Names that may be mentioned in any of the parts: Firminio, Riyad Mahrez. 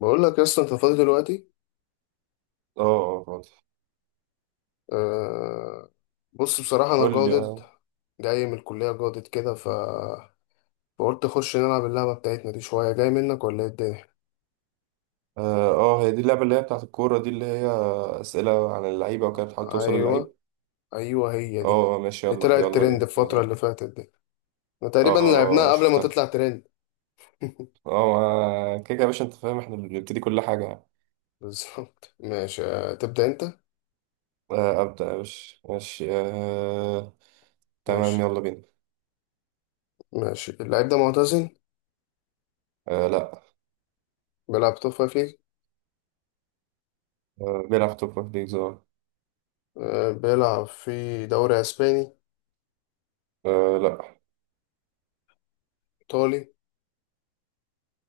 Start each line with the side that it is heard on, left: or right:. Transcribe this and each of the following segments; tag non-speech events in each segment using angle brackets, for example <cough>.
left: بقول لك يا اسطى انت فاضي دلوقتي.
right: اه، فاضي.
left: أه. بص، بصراحة انا
right: قول لي
left: جادد،
right: مثلا.
left: جاي من الكلية جادد كده، فقلت اخش نلعب اللعبة بتاعتنا دي شوية، جاي منك ولا ايه الدنيا؟
right: اه هي دي اللعبة اللي هي بتاعت الكورة دي اللي هي أسئلة عن اللعيبة وكده بتحاول توصل
left: ايوه
right: للعيب.
left: ايوه، هي دي
right: ماشي،
left: اللي
right: يلا
left: طلعت
right: يلا
left: ترند
right: بينا يلا
left: الفترة اللي فاتت دي. احنا
right: اه،
left: تقريبا
right: اه،
left: لعبناها قبل ما
right: شفتها.
left: تطلع ترند.
right: كده يا باشا، انت فاهم احنا اللي بنبتدي كل حاجة يعني.
left: بالظبط <laughs> ماشي، تبدأ انت.
right: آه، أبدأ يا باشا ماشي آه، تمام
left: ماشي.
right: يلا بينا.
left: ماشي، اللعيب ده معتزل.
right: آه لا.
left: بيلعب توب فايف ليج.
right: آه بيلعب توب فايف ليجز
left: بيلعب في دوري اسباني،
right: آه، لا
left: ايطالي،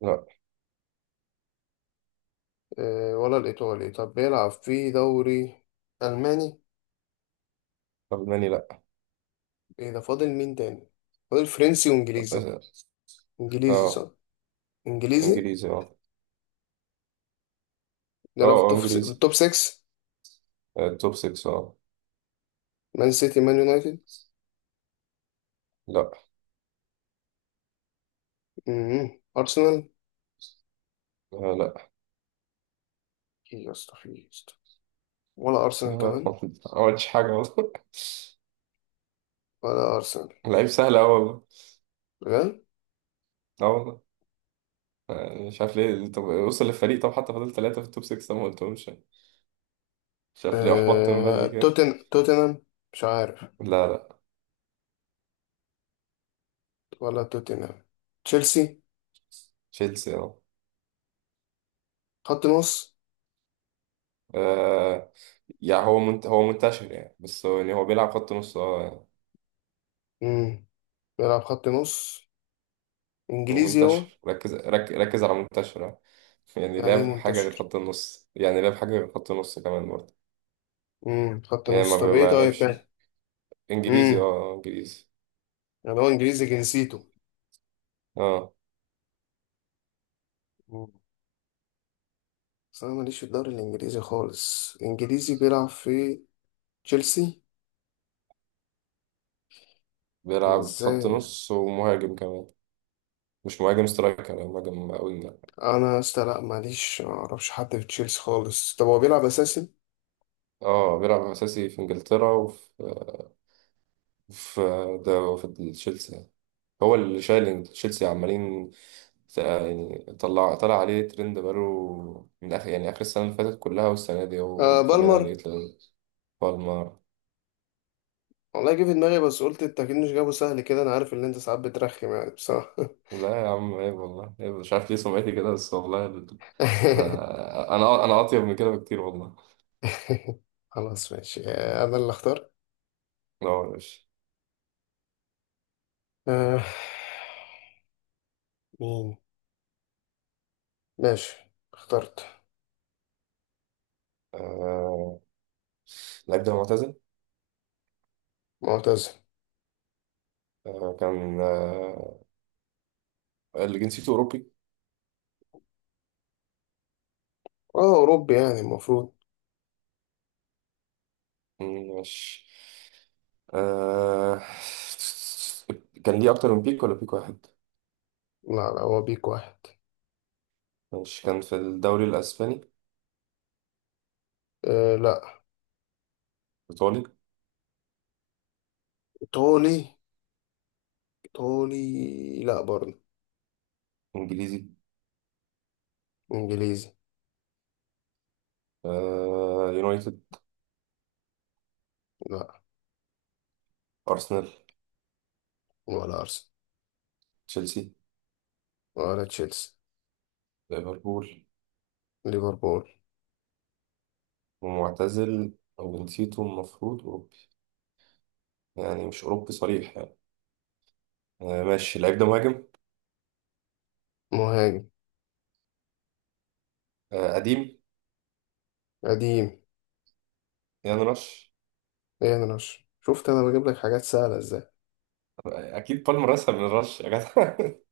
right: لا
left: ولا الإيطالي؟ طب بيلعب في دوري ألماني؟
right: ألماني لا.
left: إيه ده، فاضل مين تاني؟ فاضل فرنسي وإنجليزي.
right: اه
left: إنجليزي
right: آه،
left: صح؟ إنجليزي.
right: إنجليزي
left: بيلعب في
right: إنجليزي.
left: التوب 6.
right: آه، توب 6
left: مان سيتي، مان يونايتد.
right: لا.
left: مم. أرسنال.
right: آه لا.
left: إيه يا اسطى، في إيه يا اسطى؟ ولا
right: يا
left: أرسنال
right: نهار
left: كمان؟
right: أبيض، ما عملتش حاجة والله.
left: ولا أرسنال؟
right: <laughs> لعيب سهل أوي والله.
left: بجد.
right: أه والله. يعني مش عارف ليه، طب وصل للفريق، طب حتى فضل ثلاثة في التوب 6 ده ما قلتهمش يعني. مش عارف ليه أحبطت من بدري كده.
left: توتنهام؟ مش عارف.
right: لا لا
left: ولا توتنهام؟ تشيلسي؟
right: تشيلسي أه.
left: خط نص.
right: آه، يعني هو منتشر يعني، بس هو يعني هو بيلعب خط نص أه يعني.
left: مم. بيلعب خط نص.
right: هو
left: إنجليزي هو.
right: منتشر، ركز على منتشر أه. يعني
left: يعني إيه
right: لعب حاجة غير
left: منتشر؟
right: خط النص، يعني لعب حاجة غير خط النص كمان برضه.
left: خط
right: يعني
left: نص، طب ايه
right: ما
left: طيب
right: لعبش.
left: تاني؟
right: إنجليزي
left: امم
right: أه إنجليزي.
left: يعني هو انجليزي جنسيته.
right: أه
left: مم. بس انا ماليش في الدوري الانجليزي خالص. انجليزي بيلعب في تشيلسي؟
right: بيلعب خط
left: ازاي؟
right: نص ومهاجم كمان. مش مهاجم سترايكر، يعني مهاجم وينج يعني.
left: انا يا اسطى لا، ماليش، معرفش حد في تشيلسي خالص. طب هو بيلعب اساسي؟
right: اه بيلعب اساسي في انجلترا وفي في، ده في تشيلسي. هو اللي شايل تشيلسي عمالين. يعني طلع عليه ترند، بقاله من اخر يعني اخر السنه اللي فاتت كلها، والسنه دي هو
left: آه،
right: برضه طالعين
left: بالمر.
right: عليه ترند. بالمر.
left: والله جه في دماغي، بس قلت انت اكيد مش جابه سهل كده، انا عارف ان انت ساعات بترخم يعني بصراحة.
right: لا يا عم، عيب والله عيب، مش عارف ليه سمعتي كده، بس والله ده،
left: <laughs>
right: انا اطيب من كده بكتير والله.
left: خلاص ماشي، آه، انا اللي اختار.
right: لا يا باشا.
left: آه. مين؟ ماشي. اخترت.
right: آه، اللعيب ده معتزل.
left: معتز
right: آه، كان اللي جنسيته اوروبي.
left: اه، أوروبي يعني المفروض.
right: ماشي. آه... كان ليه أكتر من بيك ولا بيك واحد؟
left: لا لا، هو بيك واحد.
right: ماشي، كان في الدوري الأسباني.
left: آه، لا.
right: إيطالي.
left: إيطالي. إيطالي لا برضه.
right: إنجليزي.
left: إنجليزي.
right: يونايتد.
left: لا.
right: أرسنال.
left: ولا أرسنال.
right: تشيلسي.
left: ولا تشيلسي.
right: ليفربول.
left: ليفربول.
right: ومعتزل، أو نسيته، المفروض أوروبي، يعني مش أوروبي صريح يعني. ماشي، اللعيب ده مهاجم.
left: مهاجم.
right: قديم.
left: قديم.
right: يعني رش.
left: إيه؟ انا رش؟ شفت أنا بجيب لك حاجات سهلة إزاي.
right: أكيد بالمر أسهل من رش يا جدع. <laughs>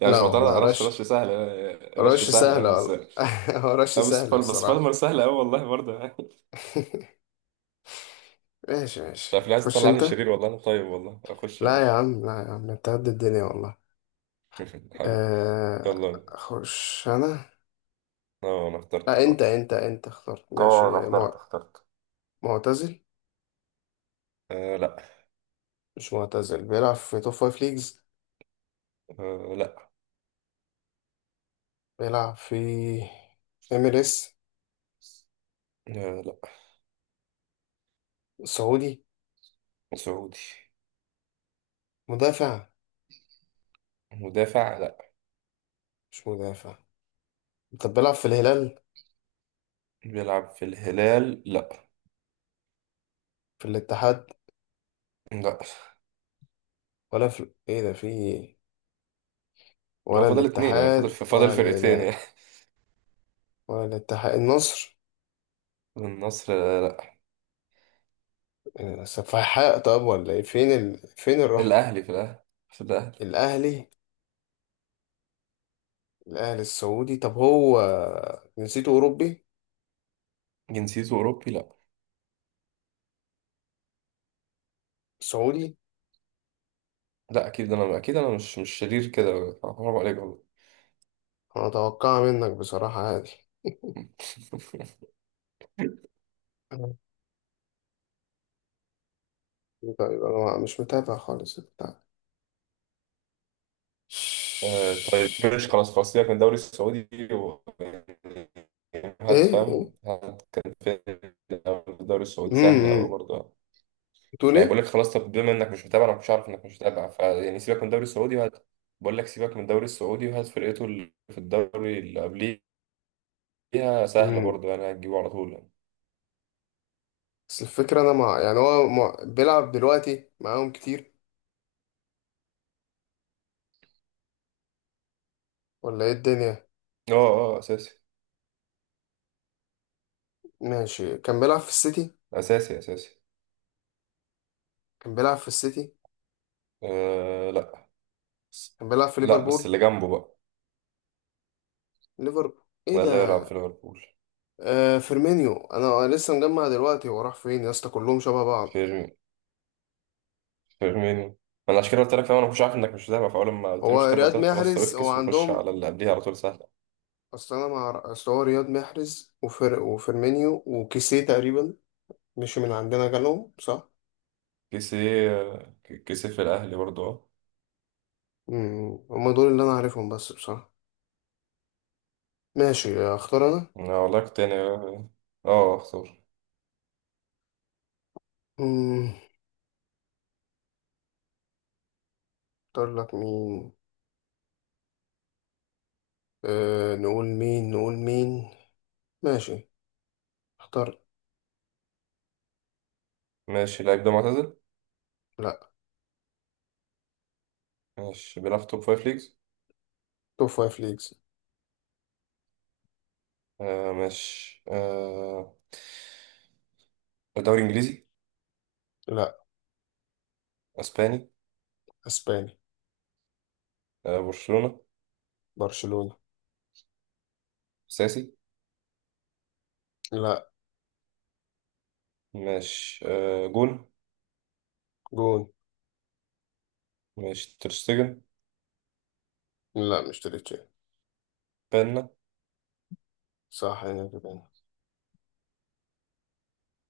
right: يعني
left: لا
right: مش معترض
left: والله،
right: على رش، رش
left: رش.
right: سهل آه، رش
left: رش
right: سهل يعني،
left: سهلة
right: بس
left: والله. <laughs> هو رش
right: لا بس
left: سهل بصراحة.
right: بالمر سهل قوي والله برضه. <laughs>
left: <laughs> ماشي
right: مش
left: ماشي،
right: عارف ليه عايز
left: تخش
right: تطلعني
left: أنت.
right: شرير، والله انا طيب والله، اخش يا
left: لا يا
right: باشا.
left: عم، لا يا عم، أنت قد الدنيا والله.
right: <laughs> حبيبي، يلا بينا.
left: أخش أنا.
right: اه انا اخترت
left: لا، أنت
right: خلاص.
left: أنت أنت اخترت. ماشي
right: اه انا اخترت اخترت
left: معتزل؟
right: آه لا.
left: مش معتزل، بيلعب في توب فايف ليجز.
right: آه لا.
left: بيلعب في MLS.
right: آه لا.
left: سعودي.
right: سعودي.
left: مدافع.
right: مدافع لا.
left: مش مدافع. طب بيلعب في الهلال؟
right: بيلعب في الهلال لا
left: في الاتحاد؟
right: لا.
left: ولا في ايه ده، في إيه؟
right: هو
left: ولا
right: فاضل اتنين يعني، فاضل
left: الاتحاد ولا
right: فرقتين يعني.
left: الهلال؟ ولا الاتحاد، النصر؟
right: <laughs> النصر آه، لا.
left: إيه، سفاحة، طب ولا ايه، فين الرحمة؟
right: الاهلي، في الاهلي في الاهلي.
left: الاهلي. الاهلي السعودي، طب هو جنسيته اوروبي؟
right: جنسيته اوروبي لا.
left: سعودي.
right: لا اكيد انا، اكيد انا مش شرير كده، حرام عليك والله.
left: انا اتوقع منك بصراحة، عادي.
right: <laughs>
left: طيب انا مش متابع خالص.
right: آه طيب ماشي، خلاص خلاص سيبك من الدوري السعودي و... يعني هات،
left: ايه ايه.
right: فاهم، هات كان في الدوري السعودي سهلة أوي
left: امم.
right: برضه.
left: بتقول
right: يعني بقول
left: ايه؟
right: لك خلاص، طب بما إنك مش متابع، أنا مش عارف إنك مش متابع، فيعني سيبك من الدوري السعودي وهات. بقول لك سيبك من الدوري السعودي وهات فرقته اللي في الدوري اللي قبليها، سهلة
left: امم.
right: برضه يعني، هتجيبه على طول يعني.
left: بس الفكره انا مع يعني بيلعب دلوقتي معاهم كتير ولا ايه الدنيا؟
right: أه أه آه، أساسي.
left: ماشي، كان بيلعب في السيتي.
right: أساسي أساسي.
left: كان بيلعب في السيتي.
right: أه لأ.
left: كان بيلعب في
right: لا بس
left: ليفربول.
right: اللي جنبه بقى.
left: ليفربول. ايه
right: لا اللي يلعب
left: ده؟
right: في ليفربول.
left: فيرمينيو. انا لسه مجمع دلوقتي، هو راح فين يا اسطى؟ كلهم شبه بعض.
right: فيرمينو. فاهمني، انا عشان كده قلت لك فاهم، انا مش عارف انك مش متابع، فاول ما قلت لي
left: هو
right: مش متابع
left: رياض
right: قلت لك خلاص، طب
left: محرز هو
right: افكس وخش
left: عندهم.
right: على اللي قبليها على طول، سهله.
left: اصل انا مع اصل هو رياض محرز وفيرمينيو وكيسيه تقريبا، مش من عندنا جالهم صح.
right: كيسي. كيسي في الاهلي برضه اه.
left: مم. هما دول اللي انا عارفهم بس بصراحة. ماشي، اختار انا.
right: أنا والله كنت يعني، اه اختار.
left: مم. اختار لك مين؟ أه، نقول مين، نقول مين. ماشي. اختار.
right: ماشي، اللعيب ده معتزل.
left: لا.
right: ماشي، بيلعب في توب فايف ليجز.
left: توب فايف ليجز.
right: آه ماشي آه، دوري انجليزي.
left: لا.
right: اسباني.
left: اسباني.
right: آه برشلونه.
left: برشلونة.
right: ساسي.
left: لا.
right: ماشي آه، جون.
left: جون.
right: ماشي، ترشتجن.
left: لا، مش تريتشي.
right: بنا.
left: صح، انا كده.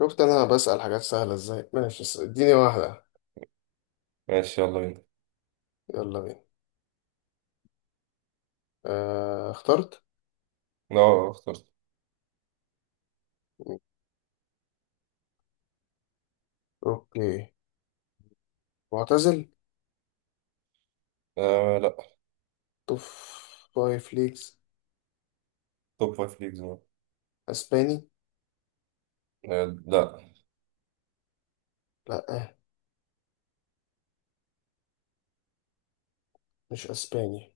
left: شفت انا بسأل حاجات سهلة ازاي. ماشي، اديني واحدة.
right: ماشي يلا بينا.
left: يلا بينا. أه، اخترت.
right: اه اخترت.
left: اوكي. معتزل.
right: آه لا.
left: توب فايف ليجز.
right: توب فايف ليجز آه.
left: اسباني.
right: لا
left: لا، مش اسباني،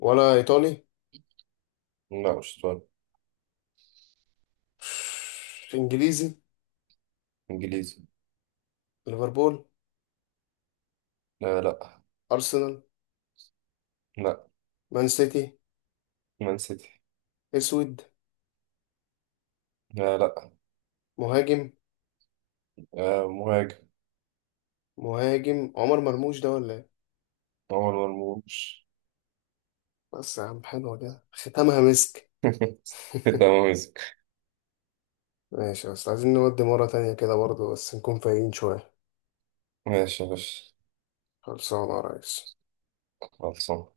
left: ولا إيطالي.
right: لا مش طالب.
left: إنجليزي.
right: انجليزي.
left: ليفربول.
right: لا لا.
left: أرسنال.
right: لا.
left: مان سيتي.
right: مان سيتي.
left: أسود.
right: لا. لا.
left: مهاجم.
right: آه مهاجم.
left: مهاجم عمر مرموش ده ولا إيه؟
right: عمر مرموش.
left: بس يا عم، حلوة كده ختامها مسك.
right: <laughs> ده
left: <laughs>
right: موزك.
left: ماشي، بس عايزين نودي مرة تانية كده برضه، بس نكون فايقين شوية.
right: ماشي يا باشا.
left: خلصانة يا ريس.
right: خلصان.